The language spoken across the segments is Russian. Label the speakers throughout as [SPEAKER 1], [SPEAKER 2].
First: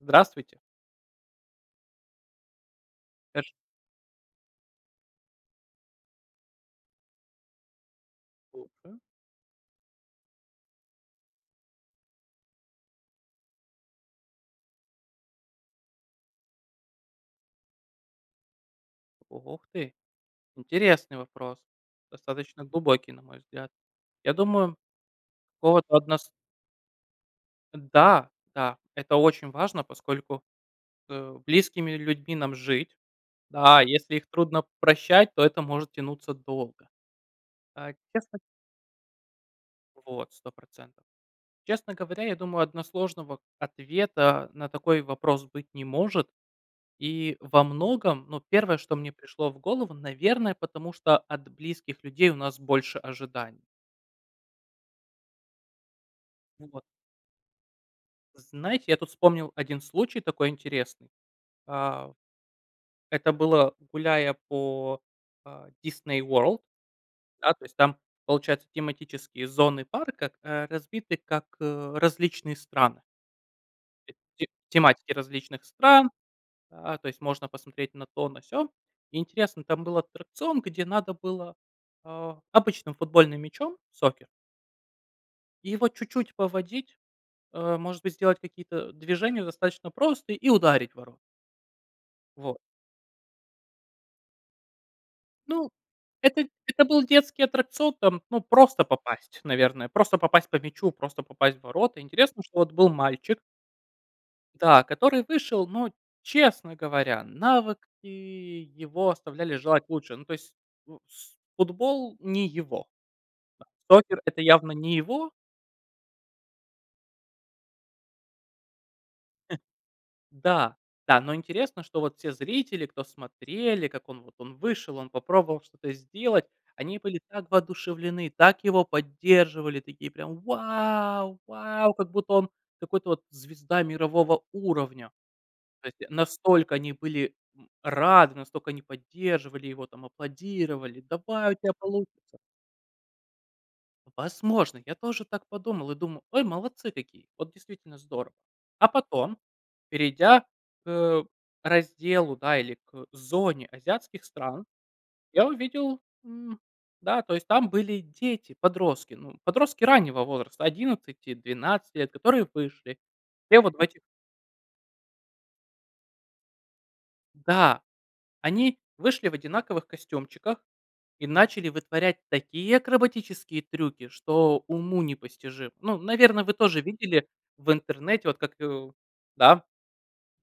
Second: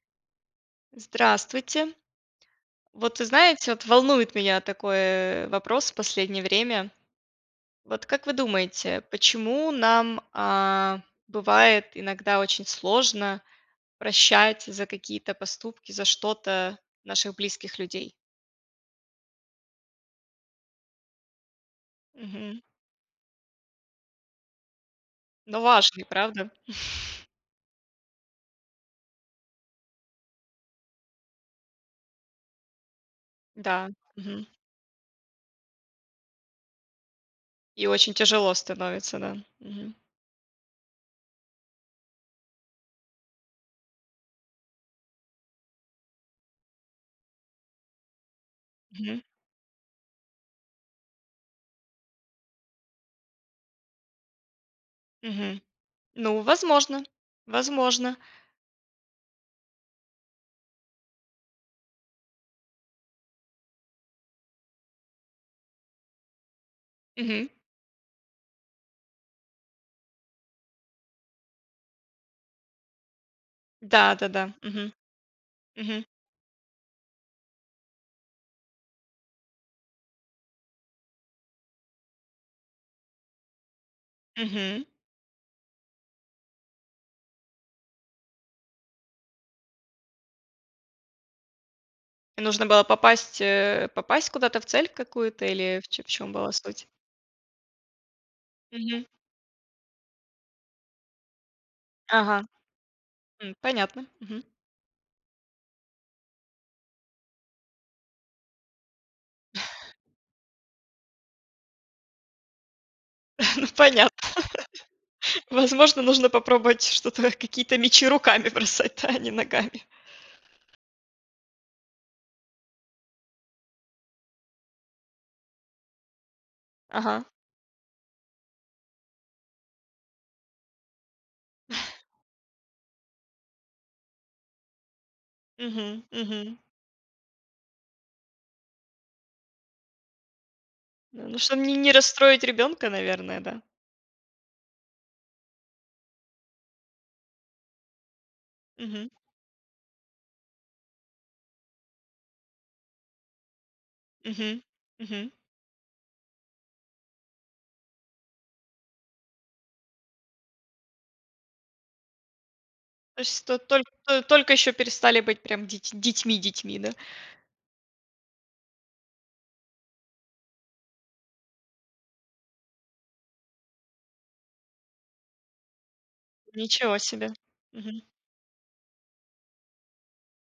[SPEAKER 1] Здравствуйте.
[SPEAKER 2] Здравствуйте. Вот вы
[SPEAKER 1] Эш
[SPEAKER 2] знаете, вот волнует меня такой, э, вопрос в последнее время. Вот как вы
[SPEAKER 1] Слушаю.
[SPEAKER 2] думаете, почему нам, а, бывает иногда очень сложно прощать за какие-то поступки, за что-то наших близких людей?
[SPEAKER 1] О ох ты! Интересный вопрос.
[SPEAKER 2] Мгм.
[SPEAKER 1] Достаточно глубокий, на мой взгляд. Я думаю,
[SPEAKER 2] Но
[SPEAKER 1] какого-то
[SPEAKER 2] важный,
[SPEAKER 1] однос
[SPEAKER 2] правда?
[SPEAKER 1] Э, да, да, это очень важно, поскольку с, э, близкими людьми нам жить. Да, а
[SPEAKER 2] Да,
[SPEAKER 1] если их
[SPEAKER 2] мгм.
[SPEAKER 1] трудно прощать, то это может тянуться долго.
[SPEAKER 2] И
[SPEAKER 1] А
[SPEAKER 2] очень
[SPEAKER 1] честно
[SPEAKER 2] тяжело становится, да. Мгм.
[SPEAKER 1] Вот, 100 %. Честно говоря, я думаю, односложного ответа на такой вопрос быть не может. И во многом, ну, первое, что мне
[SPEAKER 2] Мгм.
[SPEAKER 1] пришло в голову, наверное, потому что от близких людей у нас больше ожиданий.
[SPEAKER 2] Мгм. Ну,
[SPEAKER 1] Вот.
[SPEAKER 2] возможно. Возможно.
[SPEAKER 1] Знаете, я тут вспомнил один случай такой интересный. А. Это было гуляя по, э, Disney World.
[SPEAKER 2] Мгм.
[SPEAKER 1] Да, то есть. Там, получается, тематические зоны парка, к, э, разбиты как, э, различные страны. Т
[SPEAKER 2] Да, да,
[SPEAKER 1] т
[SPEAKER 2] да. Мгм.
[SPEAKER 1] тематики различных
[SPEAKER 2] Мгм.
[SPEAKER 1] стран. А, то есть можно посмотреть на то, на сё. Интересно, там был аттракцион, где надо было, э, обычным футбольным мячом, сокер
[SPEAKER 2] Мгм.
[SPEAKER 1] И его чуть-чуть поводить. А может быть, сделать какие-то, э, движения достаточно просто, и ударить ворота. Вот.
[SPEAKER 2] Нужно было попасть, э, попасть куда-то в цель какую-то
[SPEAKER 1] Ну,
[SPEAKER 2] или в чём чём
[SPEAKER 1] это
[SPEAKER 2] была
[SPEAKER 1] это
[SPEAKER 2] суть?
[SPEAKER 1] был детский аттракцион, там, ну, просто
[SPEAKER 2] Мгм.
[SPEAKER 1] попасть, наверное. Просто попасть по мячу, просто попасть в ворота. Интересно,
[SPEAKER 2] Ага.
[SPEAKER 1] что, вот, был мальчик.
[SPEAKER 2] М. Понятно. Мгм.
[SPEAKER 1] Да, который вышел, но, честно говоря, навыки его оставляли желать лучшее. Ну, то есть, у с футбол- не его.
[SPEAKER 2] Ну,
[SPEAKER 1] Цокер-
[SPEAKER 2] понятно.
[SPEAKER 1] это явно не его.
[SPEAKER 2] Возможно, нужно попробовать что-то, какие-то мячи руками бросать, да, а не
[SPEAKER 1] Э,
[SPEAKER 2] ногами.
[SPEAKER 1] да, да, но интересно, что, вот, все зрители, кто смотрели, как он, вот, он вышел, он попробовал что-то сделать. Они были
[SPEAKER 2] Ага.
[SPEAKER 1] так воодушевлены, так его поддерживали, такие прям: "Вау, вау!" Как будто он какой-то, вот, звезда мирового уровня. То
[SPEAKER 2] Мгм,
[SPEAKER 1] есть,
[SPEAKER 2] мгм.
[SPEAKER 1] настолько они были, м, рады, настолько они поддерживали его, там, аплодировали:
[SPEAKER 2] Да. Ну,
[SPEAKER 1] "Давай, у
[SPEAKER 2] чтобы
[SPEAKER 1] тебя
[SPEAKER 2] ни не
[SPEAKER 1] получится!".
[SPEAKER 2] расстроить ребёнка, наверное, да?
[SPEAKER 1] Возможно. Я тоже так подумал и думал: "Ой, молодцы какие. Вот действительно здорово". А
[SPEAKER 2] Мгм.
[SPEAKER 1] потом, перейдя к, э, разделу, да, или к зоне азиатских
[SPEAKER 2] Мгм,
[SPEAKER 1] стран,
[SPEAKER 2] мгм.
[SPEAKER 1] я увидел М, да, то есть там были дети-подростки, ну, подростки раннего возраста, одиннадцати-двенадцати лет, которые вышли.
[SPEAKER 2] То есть, то
[SPEAKER 1] Все вот в
[SPEAKER 2] толь
[SPEAKER 1] этих
[SPEAKER 2] то только ещё перестали быть прям деть детьми-детьми, да?
[SPEAKER 1] Да, они вышли в одинаковых костюмчиках и начали вытворять такие акробатические трюки, что уму непостижимо. Ну, наверное, вы тоже
[SPEAKER 2] Ничего
[SPEAKER 1] видели
[SPEAKER 2] себе.
[SPEAKER 1] в
[SPEAKER 2] Мгм.
[SPEAKER 1] интернете, вот как, э. Да.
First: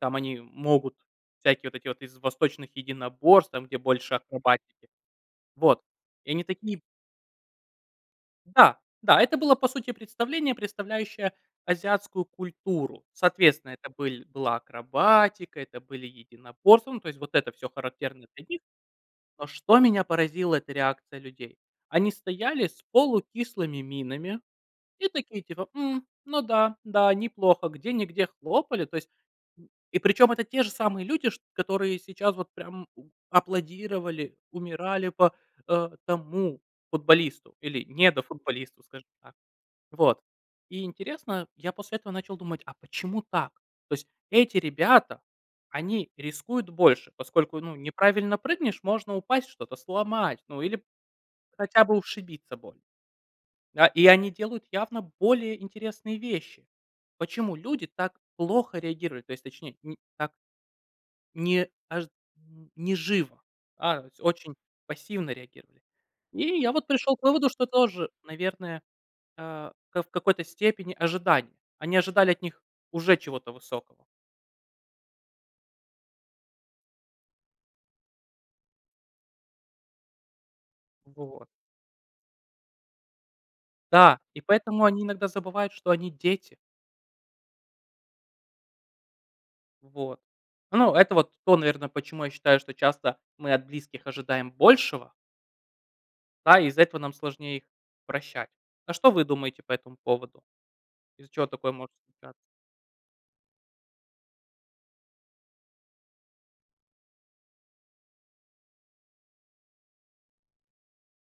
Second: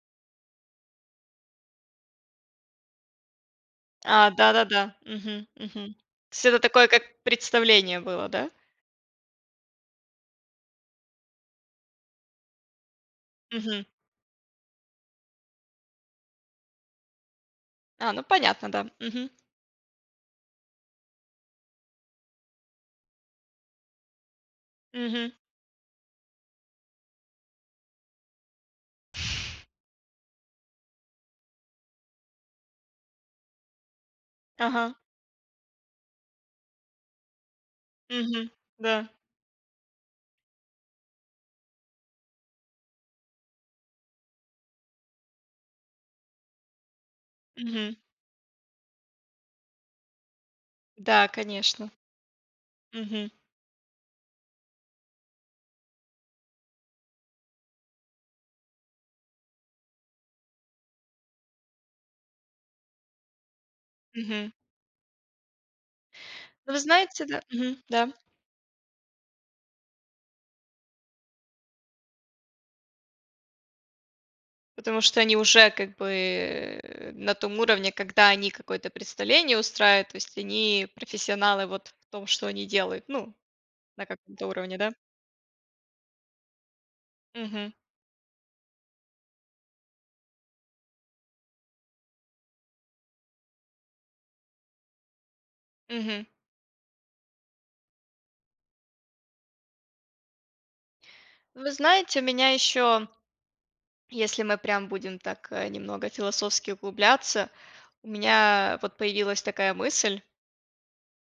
[SPEAKER 1] Там они могут всякие, вот эти вот, из восточных единоборств, там, где больше
[SPEAKER 2] А,
[SPEAKER 1] акробатики.
[SPEAKER 2] да-да-да. Мгм,
[SPEAKER 1] Вот.
[SPEAKER 2] мгм.
[SPEAKER 1] И
[SPEAKER 2] То
[SPEAKER 1] они
[SPEAKER 2] есть это
[SPEAKER 1] такие
[SPEAKER 2] такое, как представление было, да?
[SPEAKER 1] Да, да! Это было, по сути, представление, представляющее азиатскую культуру. Соответственно,
[SPEAKER 2] Мгм.
[SPEAKER 1] это были была акробатика, это были единоборства. Ну, то есть, вот это всё,
[SPEAKER 2] А, ну
[SPEAKER 1] характерное для них.
[SPEAKER 2] понятно, да. Мгм.
[SPEAKER 1] Но, что меня поразило- это реакция людей. Они стояли с полукислыми минами и
[SPEAKER 2] Мгм.
[SPEAKER 1] такие, типа, "м, ну да, да, неплохо", где-нигде хлопали, то есть. И причём, это те же самые люди ш которые сейчас, вот, прям, аплодировали,
[SPEAKER 2] Ага.
[SPEAKER 1] умирали по, а, тому футболисту или
[SPEAKER 2] Мгм.
[SPEAKER 1] недофутболисту,
[SPEAKER 2] Да.
[SPEAKER 1] скажем так. Вот. И интересно, я после этого начал думать: "А почему так?" То есть, эти ребята, они рискуют больше, поскольку, ну,
[SPEAKER 2] Мгм.
[SPEAKER 1] неправильно прыгнешь, можно упасть, что-то сломать, ну, или
[SPEAKER 2] Да,
[SPEAKER 1] хотя
[SPEAKER 2] конечно.
[SPEAKER 1] бы ушибиться больно.
[SPEAKER 2] Мгм.
[SPEAKER 1] Да, и они делают явно более интересные вещи. Почему люди так плохо реагируют? То есть, точнее, ни так. Не аж м, не живо, а с
[SPEAKER 2] Мгм.
[SPEAKER 1] очень пассивно реагировали. И я,
[SPEAKER 2] Ну, вы
[SPEAKER 1] вот, пришёл к
[SPEAKER 2] знаете, да.
[SPEAKER 1] выводу, что
[SPEAKER 2] Мгм,
[SPEAKER 1] тоже,
[SPEAKER 2] да.
[SPEAKER 1] наверное, а ка в какой-то степени ожидание. Они ожидали от них уже чего-то высокого.
[SPEAKER 2] Потому что они уже, как бы, на том уровне, когда они какое-то представление устраивают. То есть они
[SPEAKER 1] Вот.
[SPEAKER 2] профессионалы, вот, в том, что они делают, ну, на
[SPEAKER 1] Да, и
[SPEAKER 2] каком-то уровне,
[SPEAKER 1] поэтому
[SPEAKER 2] да?
[SPEAKER 1] они иногда забывают, что они- дети.
[SPEAKER 2] Мгм.
[SPEAKER 1] Вот. Ну, это, вот, то, наверное, почему я считаю, что часто мы от близких ожидаем большего.
[SPEAKER 2] Мгм.
[SPEAKER 1] Да, и из-за этого нам сложнее их прощать. А что вы думаете по этому поводу? Из-за чего
[SPEAKER 2] Вы
[SPEAKER 1] такое может
[SPEAKER 2] знаете, у
[SPEAKER 1] случаться?
[SPEAKER 2] меня ещё, если мы прям будем так, э, немного философски углубляться. У меня, вот, появилась такая мысль.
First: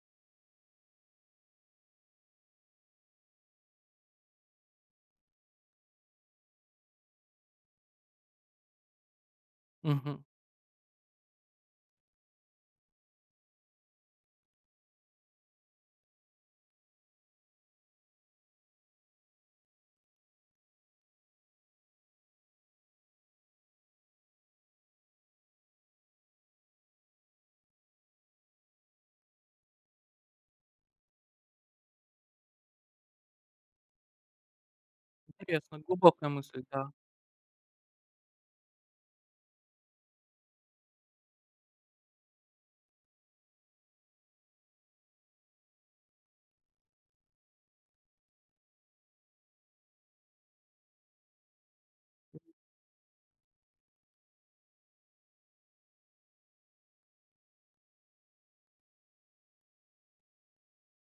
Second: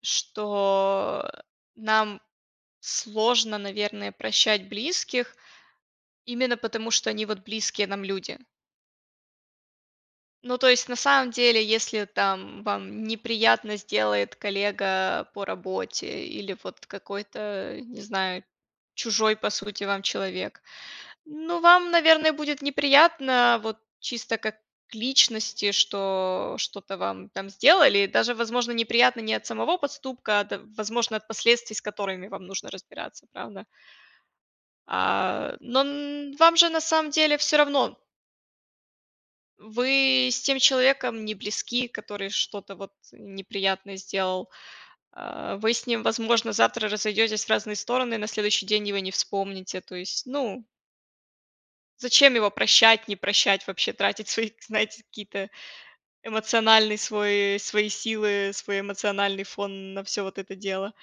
[SPEAKER 2] Что, э, нам сложно, наверное, прощать близких именно потому, что они, вот, близкие нам люди.
[SPEAKER 1] Мгм.
[SPEAKER 2] Ну, то есть, на самом деле, если, там, вам неприятно сделает коллега по работе или, вот, какой-то, а не знаю, чужой, по сути, вам человек. Ну, вам, наверное, будет неприятно, вот, чисто, как личности, что, что-то вам, там, сделали. И даже, возможно, неприятно не от самого поступка, а от возможно, от последствий, с которыми вам нужно разбираться, правда? А.
[SPEAKER 1] Интересно.
[SPEAKER 2] Но
[SPEAKER 1] Глубокая
[SPEAKER 2] н вам
[SPEAKER 1] мысль,
[SPEAKER 2] же, на
[SPEAKER 1] да.
[SPEAKER 2] самом деле, всё равно. Вы с тем человеком не близки, который что-то, вот, неприятное сделал. А вы с ним, возможно, завтра разойдетесь в разные стороны, на следующий день его не вспомните. То есть, ну. Зачем его прощать, не прощать, вообще, тратить свои, знаете, какие-то эмоциональный свой свои силы, свой эмоциональный фон на всё вот это дело.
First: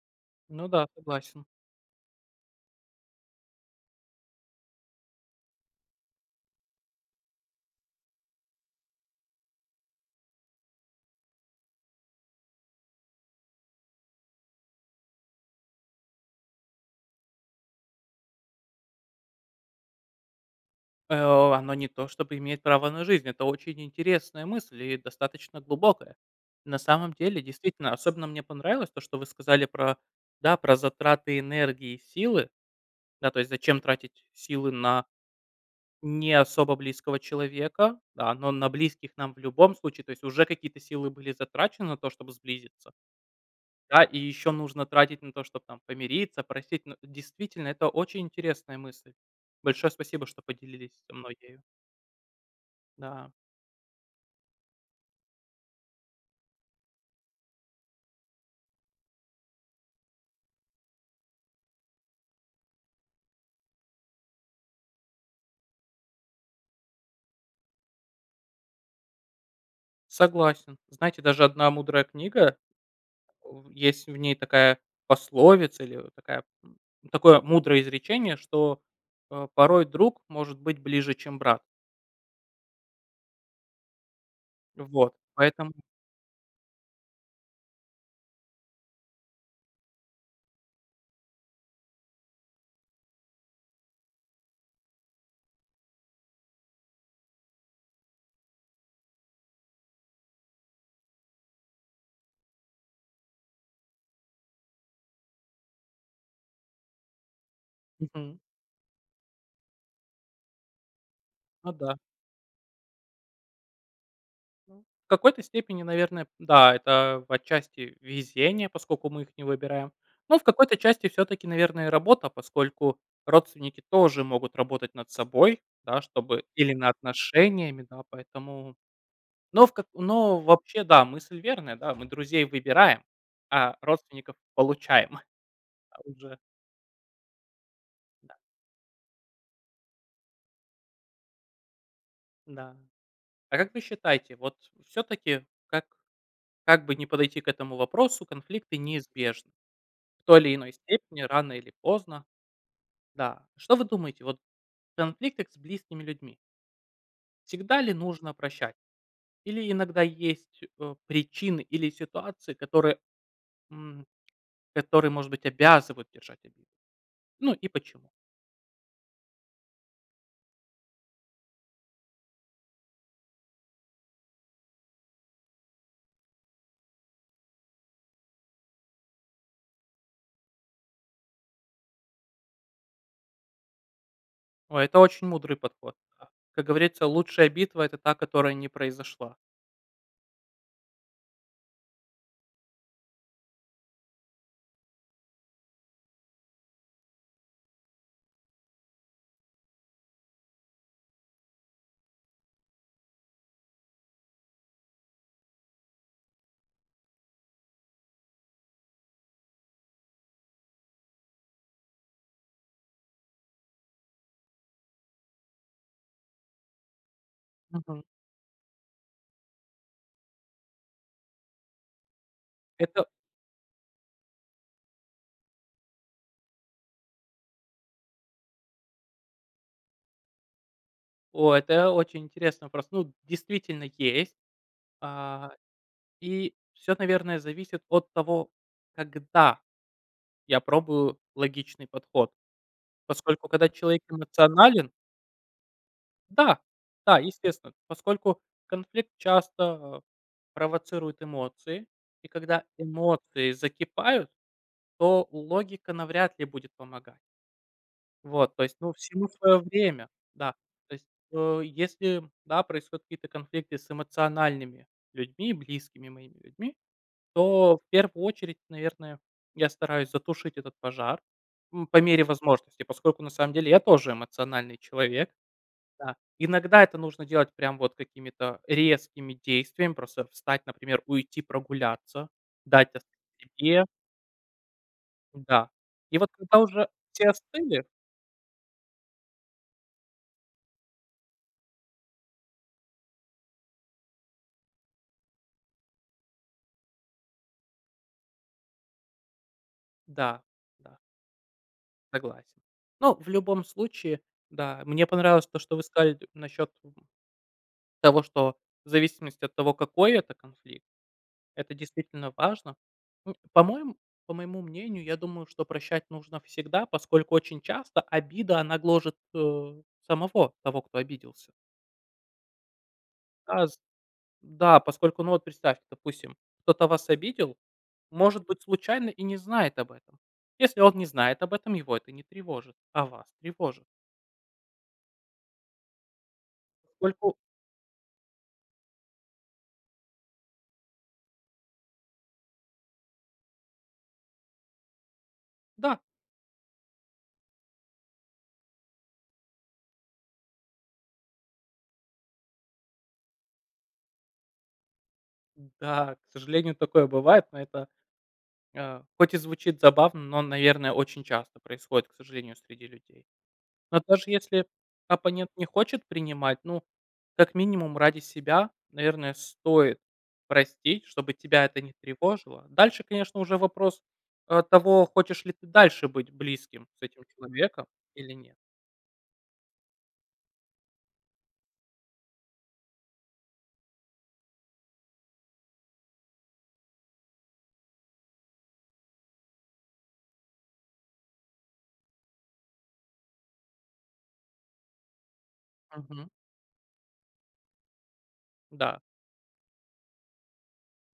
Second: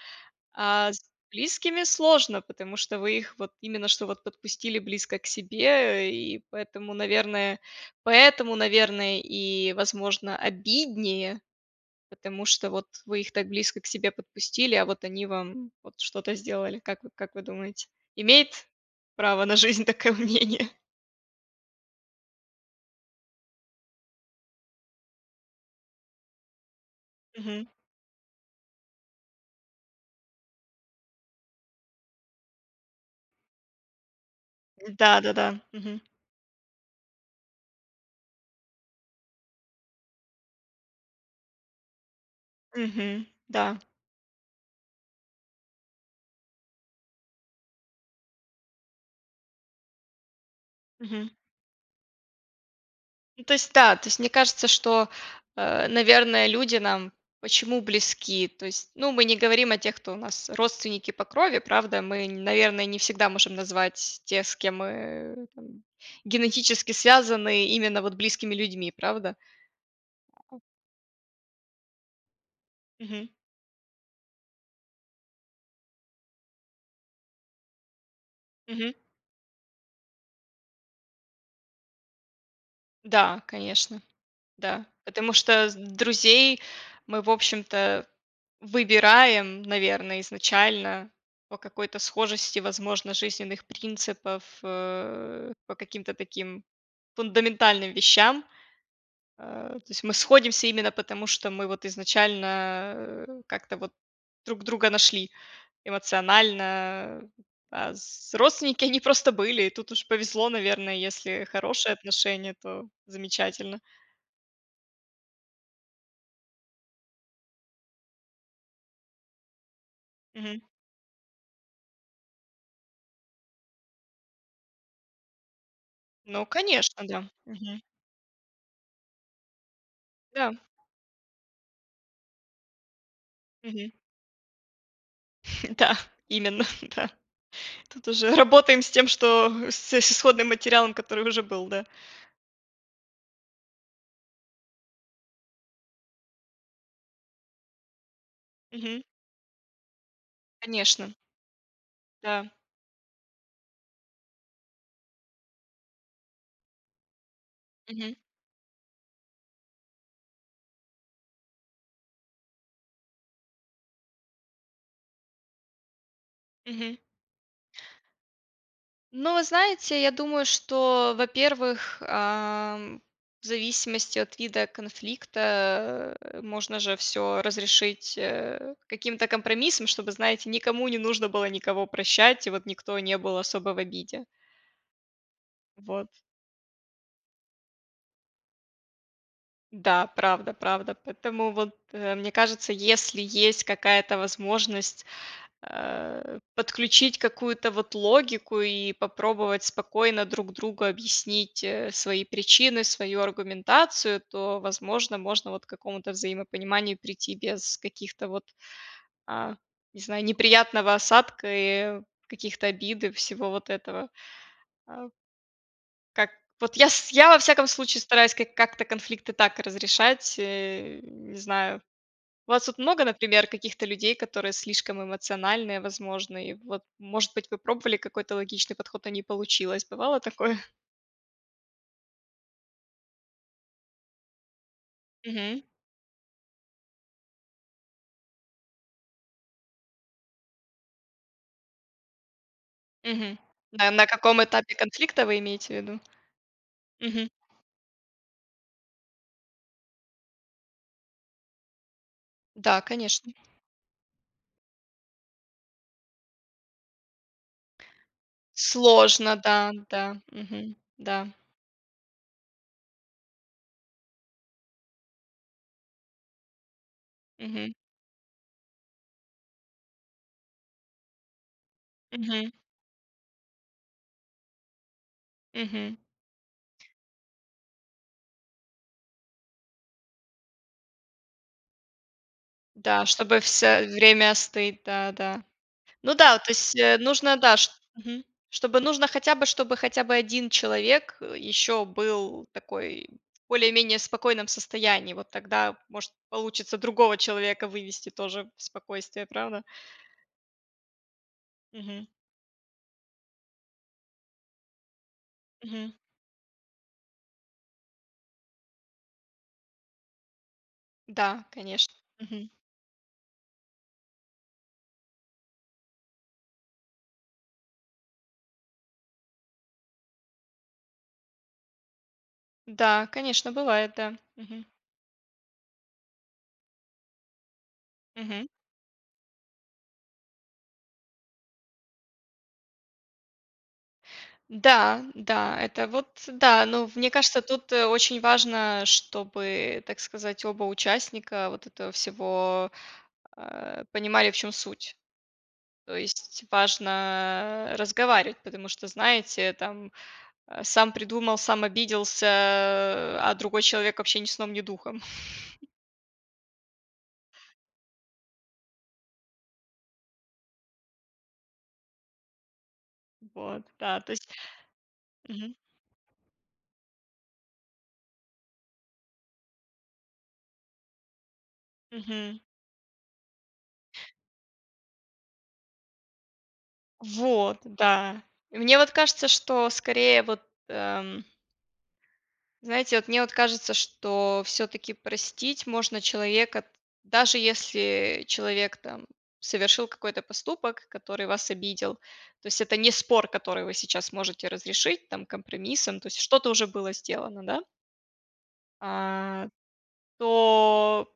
[SPEAKER 1] Ну да,
[SPEAKER 2] А с
[SPEAKER 1] согласен.
[SPEAKER 2] близкими сложно, потому что вы их вот именно, что вот подпустили близко к себе, э, и поэтому, наверное поэтому, наверное, и возможно обиднее. Потому что, вот, вы их так близко к себе подпустили, а вот они вам, вот, что-то сделали. Как вы как вы думаете? Имеет право на жизнь такое мнение?
[SPEAKER 1] Э, о, оно не то чтобы имеет право на жизнь, это очень интересная мысль и достаточно глубокая. На самом деле,
[SPEAKER 2] Мгм.
[SPEAKER 1] действительно, особенно мне понравилось то, что вы сказали про, да, про затраты энергии и силы. Да, то есть зачем тратить силы на
[SPEAKER 2] М-да, да-да. Мгм.
[SPEAKER 1] не особо близкого человека, да. Но на близких нам в любом случае. То есть уже какие-то силы были затрачены на то, чтоб сблизиться.
[SPEAKER 2] Мгм, да.
[SPEAKER 1] Да и ещё нужно тратить на то, чтоб там помириться, простить. Ну, действительно, это очень интересная мысль. Большое спасибо, что поделились со
[SPEAKER 2] Мгм.
[SPEAKER 1] мной ею. Да.
[SPEAKER 2] Ну, то есть да, то есть мне кажется, что, э, наверное, люди нам почему близки? То есть, ну, мы не говорим о тех, кто у нас родственники по крови, правда? Мы, наверное, не всегда можем назвать тех, с кем мы там генетически связаны, именно вот близкими людьми, правда?
[SPEAKER 1] Согласен. Знаете, даже 1 мудрая книга,
[SPEAKER 2] Мгм.
[SPEAKER 1] э, в есть в ней такая пословица- или вот такая м, такое мудрое изречение, что,
[SPEAKER 2] Мгм.
[SPEAKER 1] э, "порой друг может быть ближе, чем брат".
[SPEAKER 2] Да, конечно, да.
[SPEAKER 1] Вот.
[SPEAKER 2] Потому что
[SPEAKER 1] Поэтому
[SPEAKER 2] с друзей мы, в общем-то, выбираем, наверное, изначально по какой-то схожести, возможно, жизненных принципов, э, по каким-то таким фундаментальным вещам. Э, то есть мы сходимся именно потому, что мы вот изначально, э, как-то вот друг друга нашли эмоционально. А с
[SPEAKER 1] Мгм.
[SPEAKER 2] родственники, они просто были, и тут уж повезло, наверное, если
[SPEAKER 1] Ну
[SPEAKER 2] хорошие
[SPEAKER 1] да.
[SPEAKER 2] отношения, то замечательно.
[SPEAKER 1] В какой-то степени, наверное, п да, это отчасти везение, поскольку мы их не выбираем. Но в
[SPEAKER 2] Мгм.
[SPEAKER 1] какой-то части всё-таки, наверно, и работа. Поскольку родственники тоже могут работать над собой, да, чтобы
[SPEAKER 2] Ну,
[SPEAKER 1] или над
[SPEAKER 2] конечно, да. Мгм.
[SPEAKER 1] отношениями, да, поэтому Но в ка но,
[SPEAKER 2] Да.
[SPEAKER 1] вообще, да, мысль верная, да, мы друзей выбираем, а
[SPEAKER 2] Мгм.
[SPEAKER 1] родственников получаем. А
[SPEAKER 2] Да,
[SPEAKER 1] уже
[SPEAKER 2] именно, да. Тут
[SPEAKER 1] Да.
[SPEAKER 2] уже работаем с тем, что с с исходным материалом, который уже был, да.
[SPEAKER 1] Да. А как вы считаете, вот всё-таки, как как бы ни подойти к этому вопросу, конфликты
[SPEAKER 2] Мгм.
[SPEAKER 1] неизбежны. В той или иной
[SPEAKER 2] Конечно.
[SPEAKER 1] степени рано или поздно.
[SPEAKER 2] Да.
[SPEAKER 1] Да. Что вы думаете вот о конфликтах с близкими людьми? Всегда ли
[SPEAKER 2] Мгм.
[SPEAKER 1] нужно прощать? Или иногда есть, э, причины или ситуации, которые, м, которые, может быть, обязывают держать обиду?
[SPEAKER 2] Мгм.
[SPEAKER 1] Ну и почему?
[SPEAKER 2] Ну, вы знаете, я думаю, что, во-первых, эм, в зависимости от вида конфликта, э, можно же всё разрешить, э, каким-то компромиссом, чтобы, знаете, никому не нужно было никого прощать и вот никто не был особо в обиде.
[SPEAKER 1] Ой, это очень мудрый подход.
[SPEAKER 2] Вот.
[SPEAKER 1] Как говорится, лучшая битва- это та, которая не произошла.
[SPEAKER 2] Да, правда правда. Поэтому вот, э, мне кажется, если есть какая-то возможность, э, подключить какую-то, вот, логику и попробовать спокойно друг другу объяснить, э, свои причины, свою аргументацию, то, возможно, можно вот к какому-то взаимопониманию прийти без, каких-то вот, а, не знаю, неприятного осадка, и каких-то обид, и всего вот этого, э. Как вот я с я, во всяком случае,
[SPEAKER 1] Мгм.
[SPEAKER 2] стараюсь как как-то конфликты так разрешать, э, не знаю. У вас тут
[SPEAKER 1] Это
[SPEAKER 2] много, например, каких-то людей, которые слишком эмоциональные, возможно? И вот, может быть, вы пробовали какой-то логичный подход, а не получилось. Бывало такое?
[SPEAKER 1] О, это очень интересный вопрос. Ну, действительно, есть. А,
[SPEAKER 2] Мгм.
[SPEAKER 1] и всё, наверное, зависит от того, когда я пробую логичный подход.
[SPEAKER 2] Мгм.
[SPEAKER 1] Поскольку, когда
[SPEAKER 2] Да, и
[SPEAKER 1] человек
[SPEAKER 2] на каком этапе
[SPEAKER 1] эмоционален
[SPEAKER 2] конфликта вы имеете в виду?
[SPEAKER 1] Да, да,
[SPEAKER 2] Мгм.
[SPEAKER 1] естественно. Поскольку конфликт часто провоцирует эмоции, и когда
[SPEAKER 2] Да, конечно.
[SPEAKER 1] эмоции закипают, то логика навряд ли будет помога Вот, то есть, ну, всему
[SPEAKER 2] Сложно,
[SPEAKER 1] своё
[SPEAKER 2] да,
[SPEAKER 1] время,
[SPEAKER 2] да.
[SPEAKER 1] да,
[SPEAKER 2] Мгм,
[SPEAKER 1] то есть.
[SPEAKER 2] да.
[SPEAKER 1] Э, если, да, происходят какие-то конфликты с эмоциональными людьми, близкими моими людьми,
[SPEAKER 2] Мгм.
[SPEAKER 1] то, в первую очередь, наверное, я стараюсь затушить этот пожар, м, по мере
[SPEAKER 2] Мгм.
[SPEAKER 1] возможности, поскольку на самом деле я тоже эмоциональный человек,
[SPEAKER 2] Мгм.
[SPEAKER 1] да. Иногда это нужно делать прям вот какими-то резкими действиям. Просто встать, например, уйти прогуляться, дать
[SPEAKER 2] Да,
[SPEAKER 1] остыть
[SPEAKER 2] чтобы
[SPEAKER 1] себе.
[SPEAKER 2] всё время остыть, да, да.
[SPEAKER 1] Да,
[SPEAKER 2] Ну
[SPEAKER 1] и вот
[SPEAKER 2] да, вот то
[SPEAKER 1] когда
[SPEAKER 2] есть,
[SPEAKER 1] уже
[SPEAKER 2] э,
[SPEAKER 1] все
[SPEAKER 2] нужно, да, ш
[SPEAKER 1] остыли
[SPEAKER 2] мгм, чтобы нужно хотя бы, чтобы хотя бы 1 человек, э, ещё был такой в более-менее спокойном состоянии. Вот тогда может получится другого человека вывести тоже в спокойствие, правда?
[SPEAKER 1] Да, да.
[SPEAKER 2] Мгм.
[SPEAKER 1] Согласен. Но, в любом случае, да, мне понравилось то, что вы
[SPEAKER 2] Мгм.
[SPEAKER 1] сказали т насчёт, м, того, что в зависимости от того, какой это конфликт,
[SPEAKER 2] Да,
[SPEAKER 1] это
[SPEAKER 2] конеш
[SPEAKER 1] действительно
[SPEAKER 2] Мгм.
[SPEAKER 1] важно. Ну, по-моем по моему мнению, я думаю, что прощать нужно всегда, поскольку очень часто обида, она гложет, э, самого того, кто обиделся.
[SPEAKER 2] Да, конечно,
[SPEAKER 1] А, з
[SPEAKER 2] бывает, да. Мгм.
[SPEAKER 1] да, поскольку, ну, вот представьте, допустим, кто-то вас обидел, может
[SPEAKER 2] Мгм.
[SPEAKER 1] быть, случайно и не знает об этом. Если он не знает об этом, его это не тревожит, а вас тревожит.
[SPEAKER 2] Да, да, это, вот, э, да. Но в мне
[SPEAKER 1] Скольку
[SPEAKER 2] кажется, тут очень важно, чтобы, так сказать, оба участника вот этого всего, э, понимали, в чем суть. То
[SPEAKER 1] Да.
[SPEAKER 2] есть, важно разговаривать, потому что, знаете, там, э, сам придумал, сам обиделся, а другой человек, вообще, ни сном, ни духом.
[SPEAKER 1] Да, к сожалению, такое бывает, но это, э, хоть и звучит забавно, но, наверное, очень часто происходит, к сожалению, среди людей.
[SPEAKER 2] Вот, да,
[SPEAKER 1] Но
[SPEAKER 2] то
[SPEAKER 1] даже
[SPEAKER 2] есть
[SPEAKER 1] если оппонент
[SPEAKER 2] Мгм.
[SPEAKER 1] не хочет принимать, ну, как минимум ради себя, наверное, стоит простить, чтобы тебя это не
[SPEAKER 2] Мгм.
[SPEAKER 1] тревожило. Дальше, конечно, уже вопрос, э, того, хочешь ли ты дальше быть близким с этим
[SPEAKER 2] Вот,
[SPEAKER 1] человеком
[SPEAKER 2] да.
[SPEAKER 1] или нет.
[SPEAKER 2] И мне вот кажется, что скорее вот эм знаете, вот мне вот кажется, что всё-таки простить можно человека, даже если человек там совершил какой-то поступок, который вас обидел. То есть, это не спор, который вы сейчас можете разрешить, там компромиссом, то есть,
[SPEAKER 1] Мгм.
[SPEAKER 2] что-то уже было сделано, да.
[SPEAKER 1] Да.
[SPEAKER 2] А, то,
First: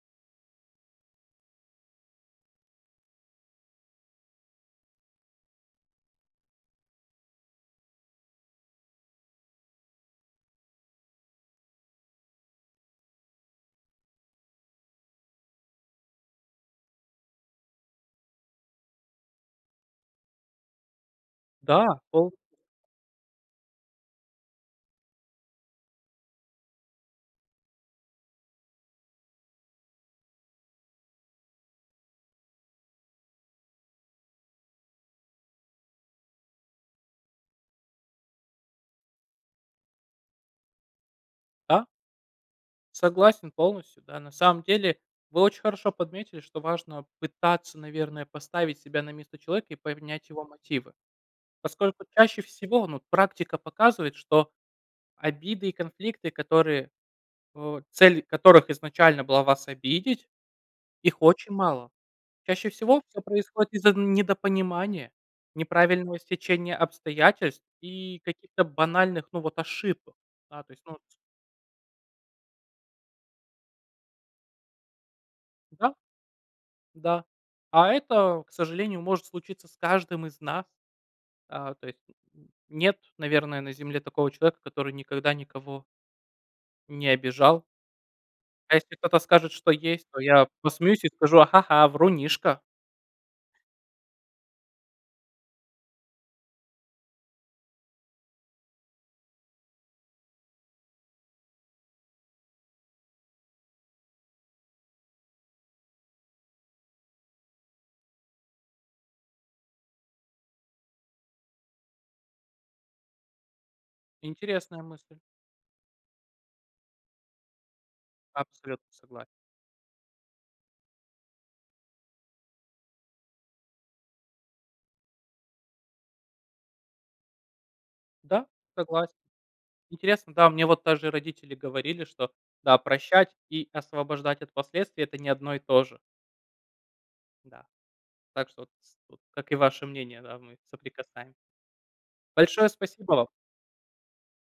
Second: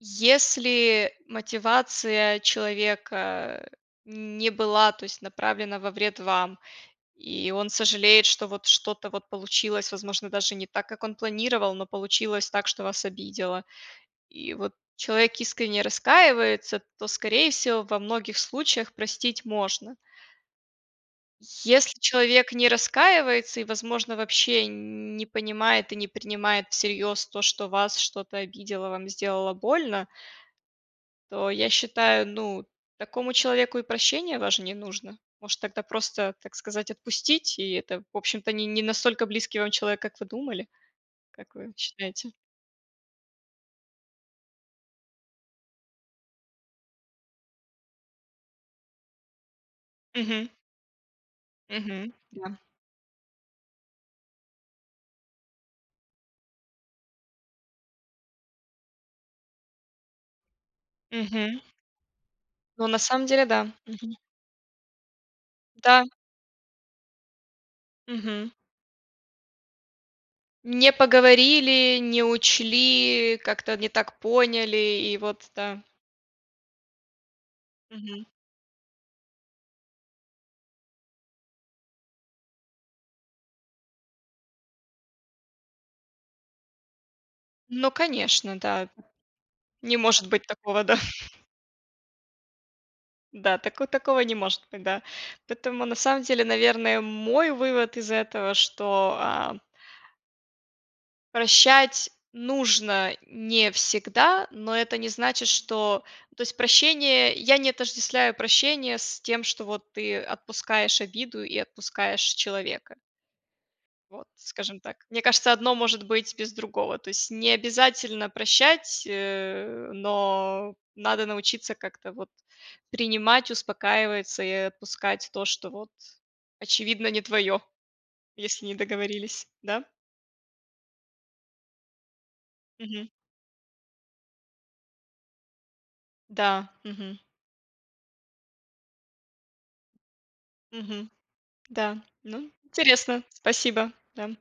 [SPEAKER 2] если мотивация человека не была, то есть, направлена во вред вам, и он сожалеет, что вот что-то вот получилось, возможно, даже не так, как он планировал, но получилось так, что вас обидело. И вот человек искренне раскаивается, то, скорее всего, во многих случаях простить можно.
[SPEAKER 1] Да,
[SPEAKER 2] Если
[SPEAKER 1] полно
[SPEAKER 2] человек не раскаивается и возможно вообще не понимает и не принимает всерьёз то, что вас что-то обидело, вам сделала больно то я считаю, ну, такому человеку и прощение ваше не нужно. Может тогда просто, так сказать, отпустить, и это, в общем-то, не не настолько близкий вам человек, как вы думали. Как вы
[SPEAKER 1] Да.
[SPEAKER 2] считаете?
[SPEAKER 1] Согласен полностью, да. На самом деле вы очень хорошо подметили, что важно пытаться, наверное, поставить себя на место человека и поменять его
[SPEAKER 2] Мгм.
[SPEAKER 1] мотивы. Поскольку
[SPEAKER 2] Мгм,
[SPEAKER 1] чаще
[SPEAKER 2] да.
[SPEAKER 1] всего, ну, вот практика показывает, что обиды и конфликты, которые, э, цель которых изначально была вас обидеть их очень
[SPEAKER 2] Мгм.
[SPEAKER 1] мало. Чаще
[SPEAKER 2] Ну, на
[SPEAKER 1] всего всё
[SPEAKER 2] самом деле, да.
[SPEAKER 1] происходит из-за
[SPEAKER 2] Мгм.
[SPEAKER 1] недопонимания,
[SPEAKER 2] Да.
[SPEAKER 1] неправильного стечения обстоятельств и
[SPEAKER 2] Мгм.
[SPEAKER 1] каких-то банальных, ну, вот, ошибок. Да, то есть,
[SPEAKER 2] Не
[SPEAKER 1] ну вот с
[SPEAKER 2] поговорили, не учли, как-то не так поняли и вот, да.
[SPEAKER 1] М-да. Да. А
[SPEAKER 2] Мгм.
[SPEAKER 1] это, к сожалению, может случиться с каждым из нас. А, то есть, н нет, наверное, на Земле такого человека, который никогда никого не обижал.
[SPEAKER 2] Ну конечно,
[SPEAKER 1] А
[SPEAKER 2] да.
[SPEAKER 1] если кто-то скажет, что
[SPEAKER 2] Не
[SPEAKER 1] есть, то
[SPEAKER 2] может быть
[SPEAKER 1] я
[SPEAKER 2] такого, да.
[SPEAKER 1] посмеюсь и скажу: "А ха-ха, врунишка".
[SPEAKER 2] Да, тако такого не может быть, да. Поэтому на самом деле, наверное, мой вывод из этого, что а прощать нужно не всегда, но это не значит, что ну, то есть, прощение я не отождествляю прощение с тем, что вот ты отпускаешь обиду и отпускаешь человека. Вот, скажем
[SPEAKER 1] Интересная
[SPEAKER 2] так.
[SPEAKER 1] мысль.
[SPEAKER 2] Мне кажется, одно может быть без другого. То есть, не обязательно
[SPEAKER 1] Абсолютно
[SPEAKER 2] прощать,
[SPEAKER 1] согласен.
[SPEAKER 2] э, но надо научиться как-то вот принимать, успокаивается и отпускать то, что вот очевидно не твоё,
[SPEAKER 1] Да,
[SPEAKER 2] если не
[SPEAKER 1] согласен.
[SPEAKER 2] договорились, да?
[SPEAKER 1] Интересно, да, мне вот даже родители говорили, что да,
[SPEAKER 2] Мгм.
[SPEAKER 1] прощать и освобождать от последствий это не одно и то же.
[SPEAKER 2] Да. Мгм.
[SPEAKER 1] Да. Так что вот, с вот как и ваше мнение да, мы
[SPEAKER 2] Мгм.
[SPEAKER 1] соприкасаем
[SPEAKER 2] Да. Ну,
[SPEAKER 1] Большое спасибо
[SPEAKER 2] интересно,
[SPEAKER 1] вам.
[SPEAKER 2] спасибо, да.